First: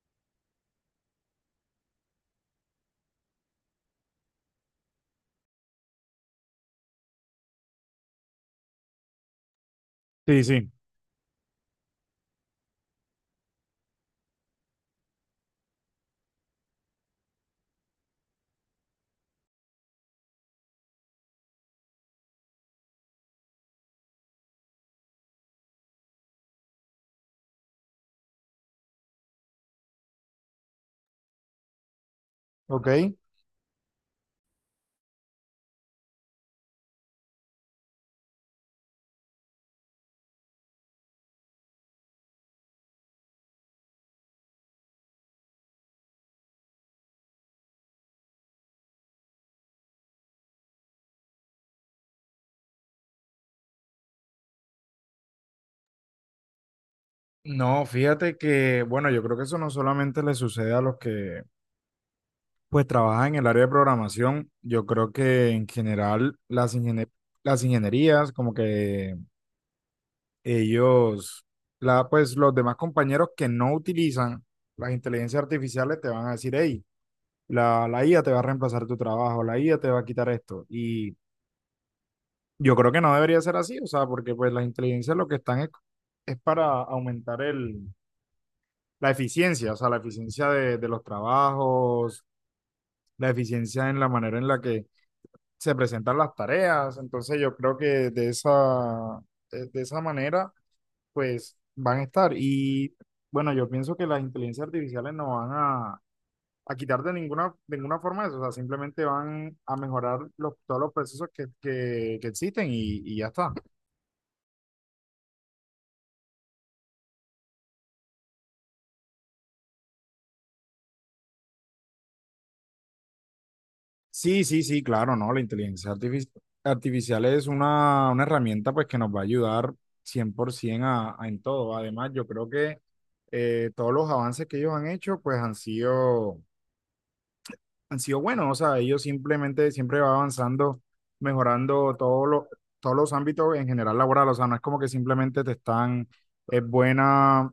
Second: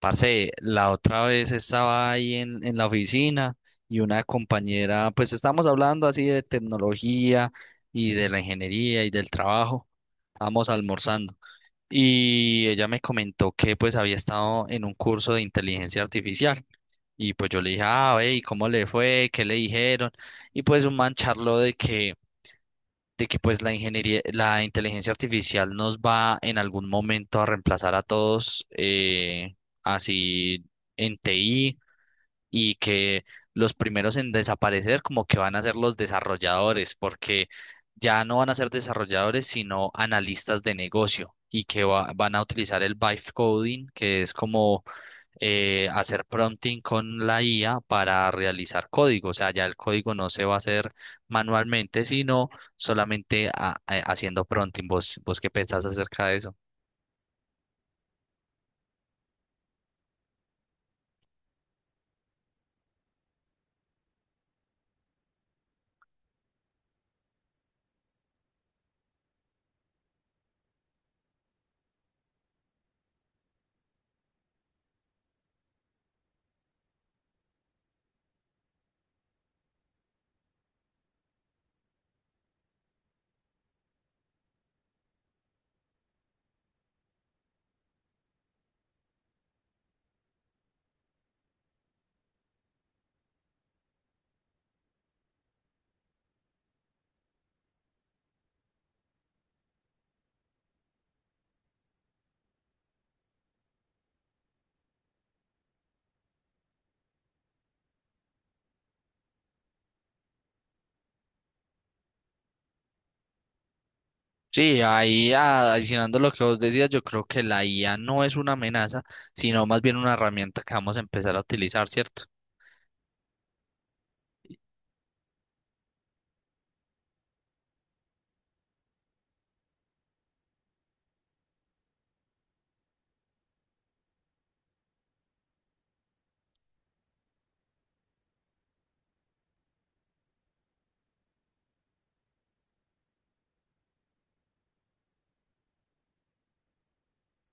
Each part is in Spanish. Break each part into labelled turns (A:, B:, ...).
A: Parce, la otra vez estaba ahí en la oficina y una compañera, pues estábamos hablando así de tecnología y de la ingeniería y del trabajo,
B: Sí,
A: estábamos
B: sí.
A: almorzando y ella me comentó que pues había estado en un curso de inteligencia artificial. Y pues yo le dije, ah, ve, ¿y cómo le fue? ¿Qué le dijeron? Y pues un man charló de que pues la ingeniería, la inteligencia artificial nos va en algún momento a reemplazar a todos, así en TI, y
B: ¿Ok?
A: que los primeros en desaparecer como que van a ser los desarrolladores, porque ya no van a ser desarrolladores, sino analistas de negocio, y que van a utilizar el vibe coding, que es como hacer prompting con la IA para realizar código. O sea, ya el código no se va a hacer manualmente, sino solamente haciendo prompting. ¿Vos, vos qué pensás acerca de eso?
B: No, fíjate que, bueno, yo creo que eso no solamente le sucede a los que pues trabajan en el área de programación. Yo creo que en general las, las ingenierías, como que ellos, pues los demás compañeros que no utilizan las inteligencias artificiales te van a decir, hey, la IA te va a reemplazar tu trabajo, la IA te va a quitar esto. Y yo creo que no debería ser así, o sea, porque pues las inteligencias lo que están es para aumentar la eficiencia, o sea, la eficiencia de los trabajos, la eficiencia en la manera en la que se presentan las tareas. Entonces yo creo que de esa manera, pues van a estar. Y bueno, yo pienso que las inteligencias artificiales no van a quitar de ninguna forma eso, o sea, simplemente van a mejorar los, todos los procesos que existen y ya está.
A: Sí, ahí adicionando lo que vos decías, yo creo que la IA no es una amenaza, sino más bien una herramienta que vamos a empezar a utilizar, ¿cierto?
B: Sí, sí, sí, claro, ¿no? La inteligencia artificial es una herramienta pues que nos va a ayudar 100% a en todo. Además, yo creo que todos los avances que ellos han hecho pues han sido buenos. O sea, ellos simplemente siempre va avanzando, mejorando todos los ámbitos en general laboral. O sea, no es como que simplemente te están, es buena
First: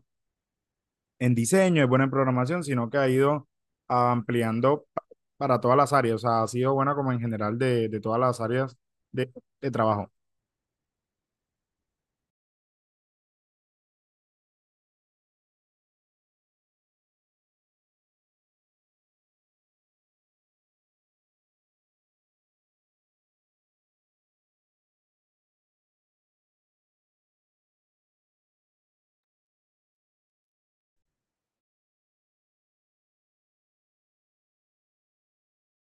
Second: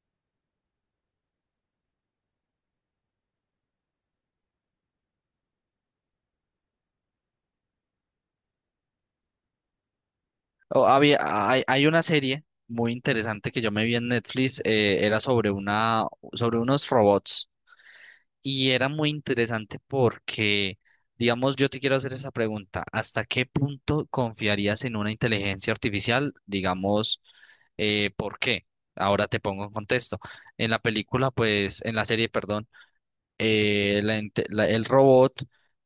B: en diseño, es buena en programación, sino que ha ido ampliando para todas las áreas. O sea, ha sido buena como en general de todas las áreas de, de trabajo.
A: O había, hay una serie muy interesante que yo me vi en Netflix, era sobre una, sobre unos robots. Y era muy interesante porque, digamos, yo te quiero hacer esa pregunta, ¿hasta qué punto confiarías en una inteligencia artificial? Digamos, ¿por qué? Ahora te pongo en contexto. En la película, pues, en la serie, perdón, el robot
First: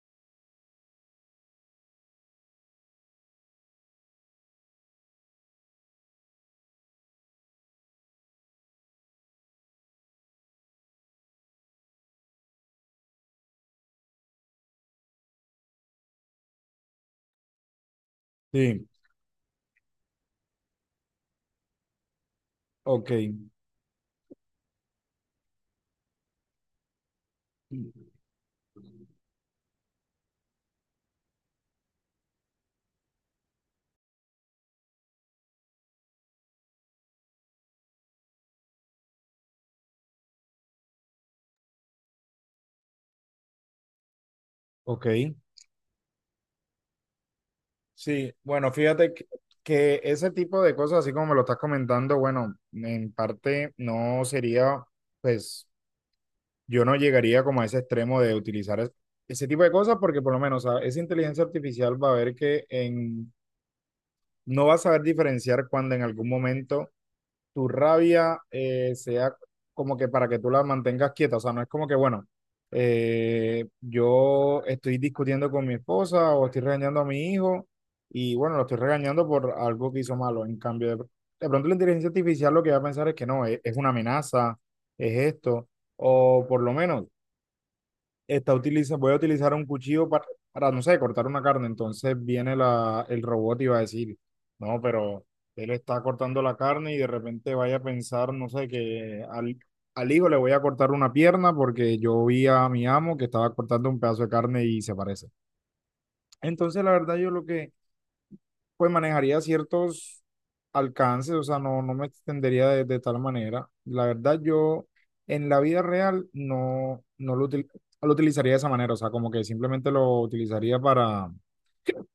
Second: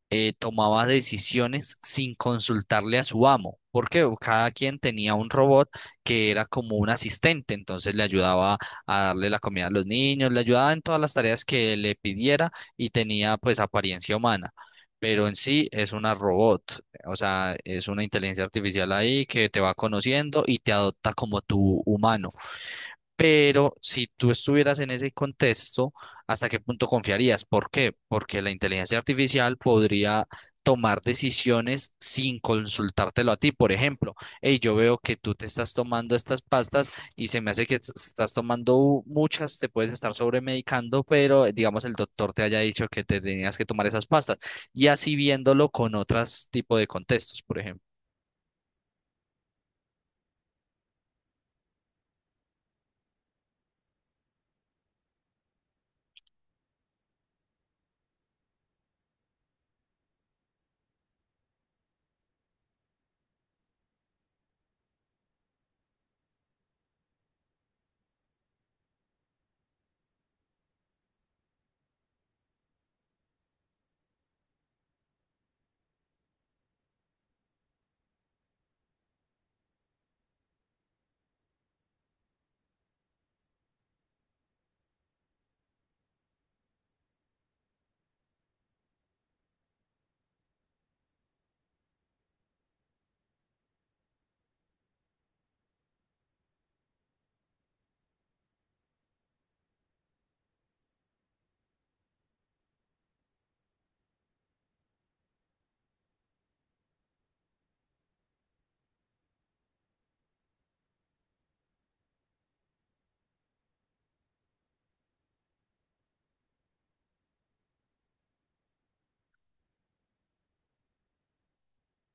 A: tomaba decisiones sin consultarle a su amo, porque cada quien tenía un robot que era como un asistente, entonces le ayudaba a darle la comida a los niños, le ayudaba en todas las tareas que le pidiera y tenía pues apariencia humana. Pero en sí es una robot, o sea, es una inteligencia
B: Sí,
A: artificial ahí que te va conociendo y te adopta como tu humano.
B: ok,
A: Pero si tú estuvieras en ese contexto, ¿hasta qué punto confiarías? ¿Por qué? Porque la inteligencia artificial podría tomar decisiones sin consultártelo a ti. Por ejemplo, hey, yo veo que tú te estás tomando estas pastas y se me hace que estás tomando muchas, te puedes estar sobremedicando, pero digamos el doctor te haya dicho que te tenías que tomar esas pastas. Y
B: ok.
A: así viéndolo con otros tipos de contextos, por ejemplo.
B: Sí, bueno, fíjate que ese tipo de cosas, así como me lo estás comentando, bueno, en parte no sería, pues yo no llegaría como a ese extremo de utilizar ese tipo de cosas porque por lo menos, o sea, esa inteligencia artificial va a ver que en, no va a saber diferenciar cuando en algún momento tu rabia sea como que para que tú la mantengas quieta. O sea, no es como que, bueno, yo estoy discutiendo con mi esposa o estoy regañando a mi hijo y bueno, lo estoy regañando por algo que hizo malo. En cambio, de pronto la inteligencia artificial lo que va a pensar es que no, es una amenaza, es esto, o por lo menos está utiliza, voy a utilizar un cuchillo para, no sé, cortar una carne. Entonces viene la, el robot y va a decir, no, pero él está cortando la carne y de repente vaya a pensar, no sé, que al, al hijo le voy a cortar una pierna porque yo vi a mi amo que estaba cortando un pedazo de carne y se parece. Entonces, la verdad, yo lo que pues manejaría ciertos alcances, o sea, no, no me extendería de tal manera. La verdad, yo en la vida real no, no lo, lo utilizaría de esa manera, o sea, como que simplemente lo utilizaría para,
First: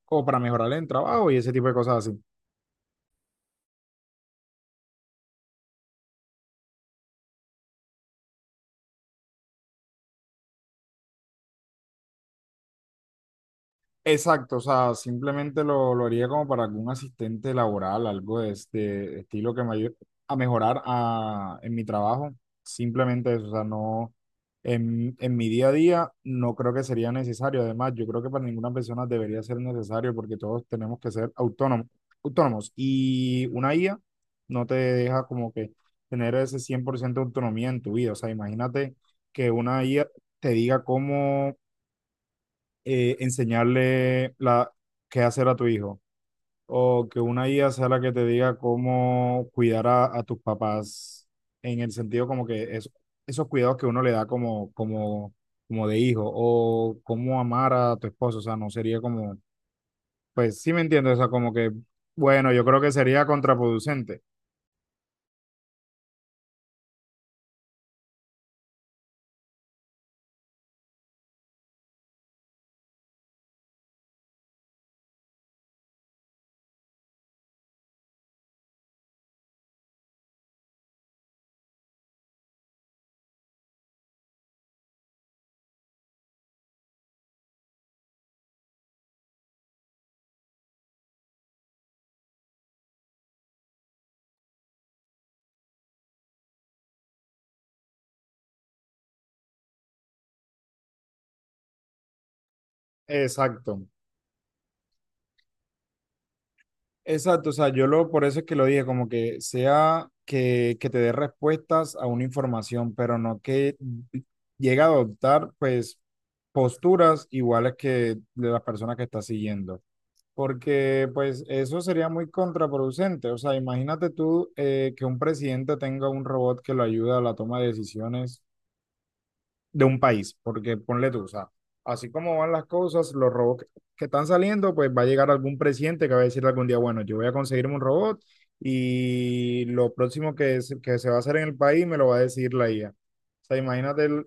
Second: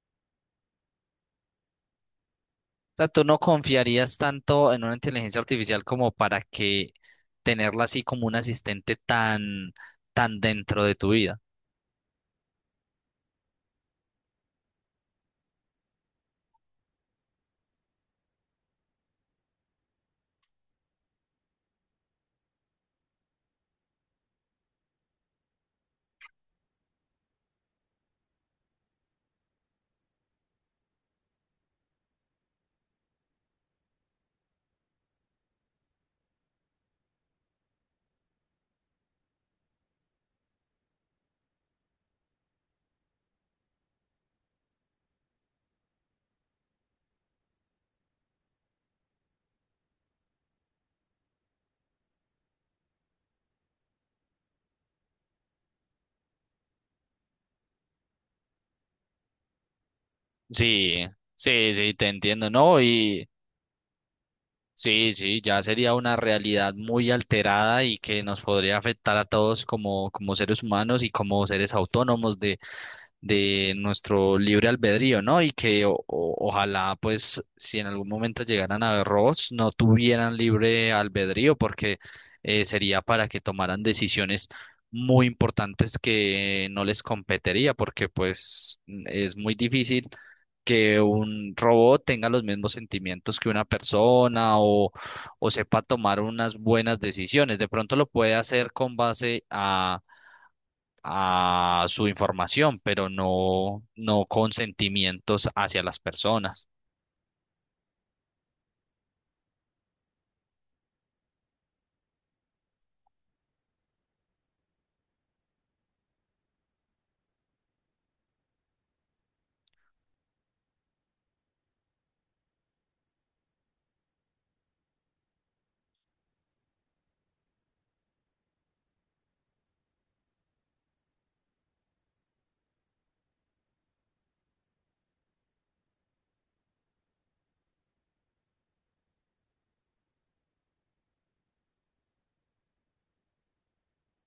B: como para mejorar el trabajo y ese tipo de cosas así.
A: Sea, tú no confiarías tanto en una inteligencia artificial como para que tenerla así como un asistente tan, tan dentro de tu vida.
B: Exacto, o sea, simplemente lo haría como para algún asistente laboral, algo de este estilo que me ayude a mejorar en mi trabajo. Simplemente eso, o sea, no, en mi día a día no creo que sería necesario. Además, yo creo que para ninguna persona debería ser necesario porque todos tenemos que ser autónomos, autónomos. Y una IA no te deja como que tener ese 100% de autonomía en tu vida. O sea, imagínate que una IA te diga cómo enseñarle la, qué hacer a tu hijo o que una IA sea la que te diga cómo cuidar a tus papás en el sentido como que es, esos cuidados que uno le da como, como, como de hijo o cómo amar a tu esposo, o sea, no sería como, pues sí me
A: Sí,
B: entiendo, o sea, como que,
A: sí, sí, te entiendo,
B: bueno, yo
A: ¿no?
B: creo que sería
A: Y
B: contraproducente.
A: sí, sí, ya sería una realidad muy alterada y que nos podría afectar a todos como, como seres humanos y como seres autónomos de nuestro libre albedrío, ¿no? Y que ojalá, pues, si en algún momento llegaran a ver robots, no tuvieran libre albedrío, porque sería para que tomaran decisiones muy importantes que no les competería, porque pues es muy difícil que un robot tenga los mismos sentimientos que una persona o sepa tomar unas buenas decisiones. De pronto lo puede hacer con base a su información, pero no,
B: Exacto.
A: no con sentimientos hacia las personas.
B: Exacto, o sea, yo lo, por eso es que lo dije, como que sea que te dé respuestas a una información, pero no que llegue a adoptar, pues, posturas iguales que de las personas que estás siguiendo. Porque, pues, eso sería muy contraproducente. O sea, imagínate tú que un presidente tenga un robot que lo ayuda a la toma de decisiones de un país, porque ponle tú, o sea, así como van las cosas, los robots que están saliendo, pues va a llegar algún presidente que va a decir algún día, bueno, yo voy a conseguirme un robot y lo próximo que, que se va a hacer en el país me lo va a decir la IA. O sea, imagínate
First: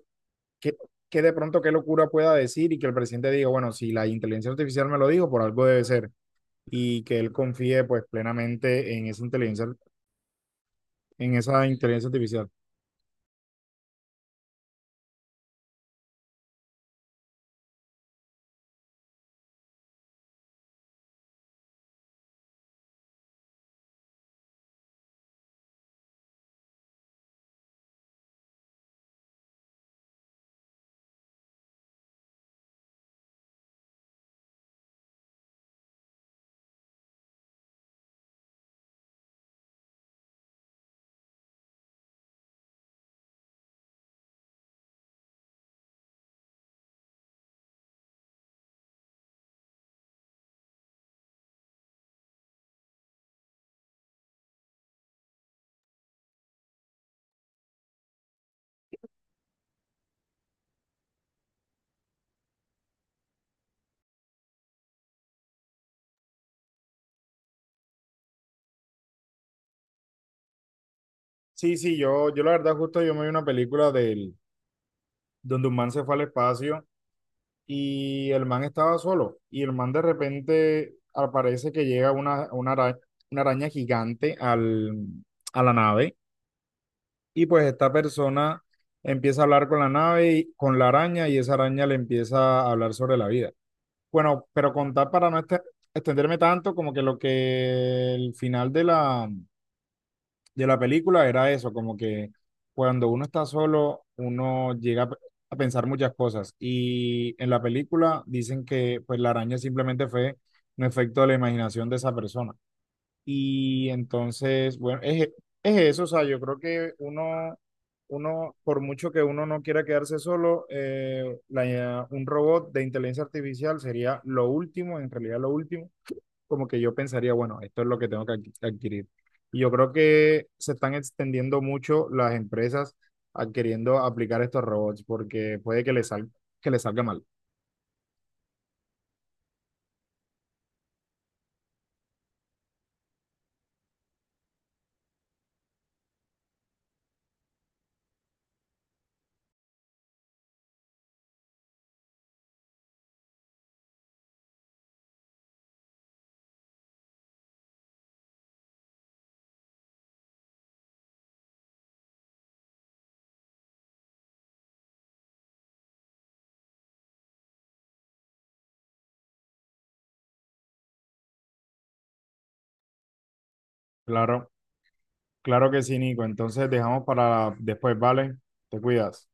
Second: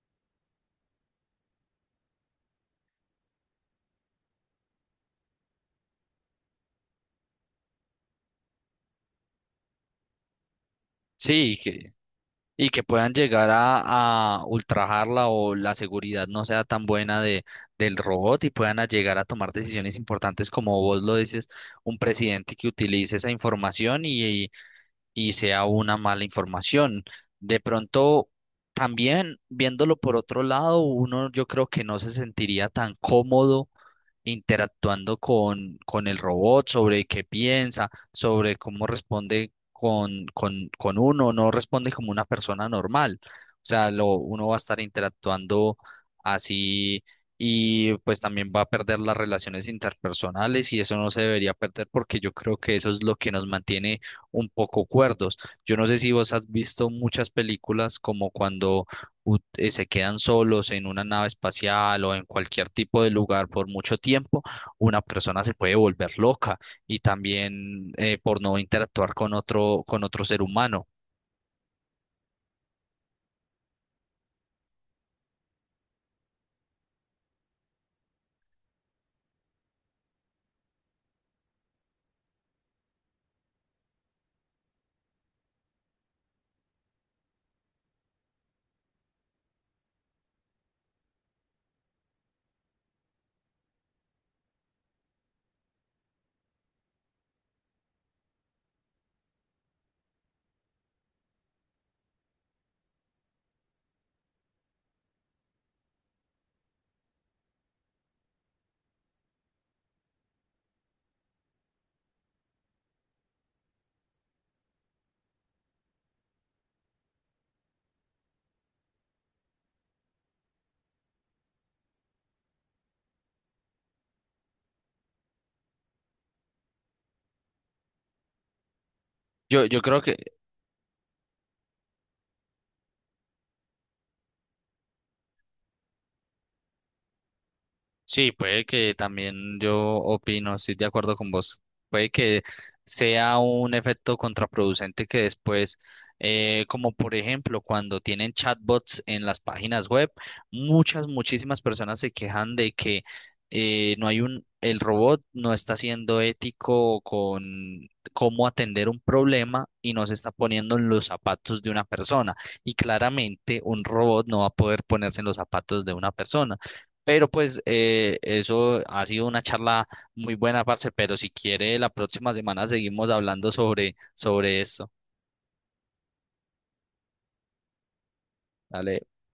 B: que, que de pronto qué locura pueda decir y que el presidente diga, bueno, si la inteligencia artificial me lo dijo, por algo debe ser, y que él confíe pues plenamente en
A: Sí,
B: esa inteligencia artificial.
A: y que puedan llegar a ultrajarla o la seguridad no sea tan buena de, del robot y puedan a llegar a tomar decisiones importantes, como vos lo dices, un presidente que utilice esa información y sea una mala información. De pronto, también viéndolo por otro lado, uno yo creo que no se sentiría tan cómodo interactuando con el robot, sobre qué piensa, sobre cómo responde con uno, no responde como una persona normal. O sea, lo, uno va a estar interactuando así y pues también va a perder las relaciones interpersonales y eso no se debería perder porque yo creo que eso es lo que nos mantiene un poco cuerdos. Yo no sé si vos has visto muchas películas como cuando se quedan solos en una nave espacial o en cualquier tipo de lugar por mucho tiempo, una persona se puede volver loca y también por no interactuar con otro ser humano.
B: Sí, sí, yo la verdad justo yo me vi una película del, donde un man se fue al espacio y el man estaba solo. Y el man de repente aparece que llega una araña gigante al, a la nave. Y pues esta persona empieza a hablar con la nave, y, con la araña, y esa araña le empieza a hablar sobre la vida. Bueno, pero contar para no extenderme tanto, como que lo que el final de la película era eso, como que cuando uno está solo, uno llega a a pensar muchas cosas. Y en la película dicen que pues la araña simplemente fue un efecto de la imaginación de esa persona. Y entonces, bueno, es eso, o sea, yo creo que uno, uno, por mucho que uno no quiera quedarse solo, un robot de inteligencia artificial sería lo último, en realidad lo último como que yo pensaría, bueno, esto es lo que tengo que adquirir. Y
A: Yo,
B: yo
A: yo
B: creo
A: creo que
B: que se están extendiendo mucho las empresas adquiriendo aplicar estos robots porque puede que les que les salga mal.
A: sí, puede que también yo opino, estoy de acuerdo con vos. Puede que sea un efecto contraproducente que después, como por ejemplo, cuando tienen chatbots en las páginas web, muchas, muchísimas personas se quejan de que no hay un, el robot no está siendo ético con cómo atender un problema y no se está poniendo en los zapatos de una persona. Y claramente un robot no va a poder ponerse en los zapatos de una persona. Pero pues eso ha sido una charla muy buena, parce, pero si quiere la próxima semana seguimos hablando sobre,
B: Claro,
A: sobre esto.
B: claro que sí, Nico. Entonces dejamos para después, ¿vale? Te
A: Dale.
B: cuidas.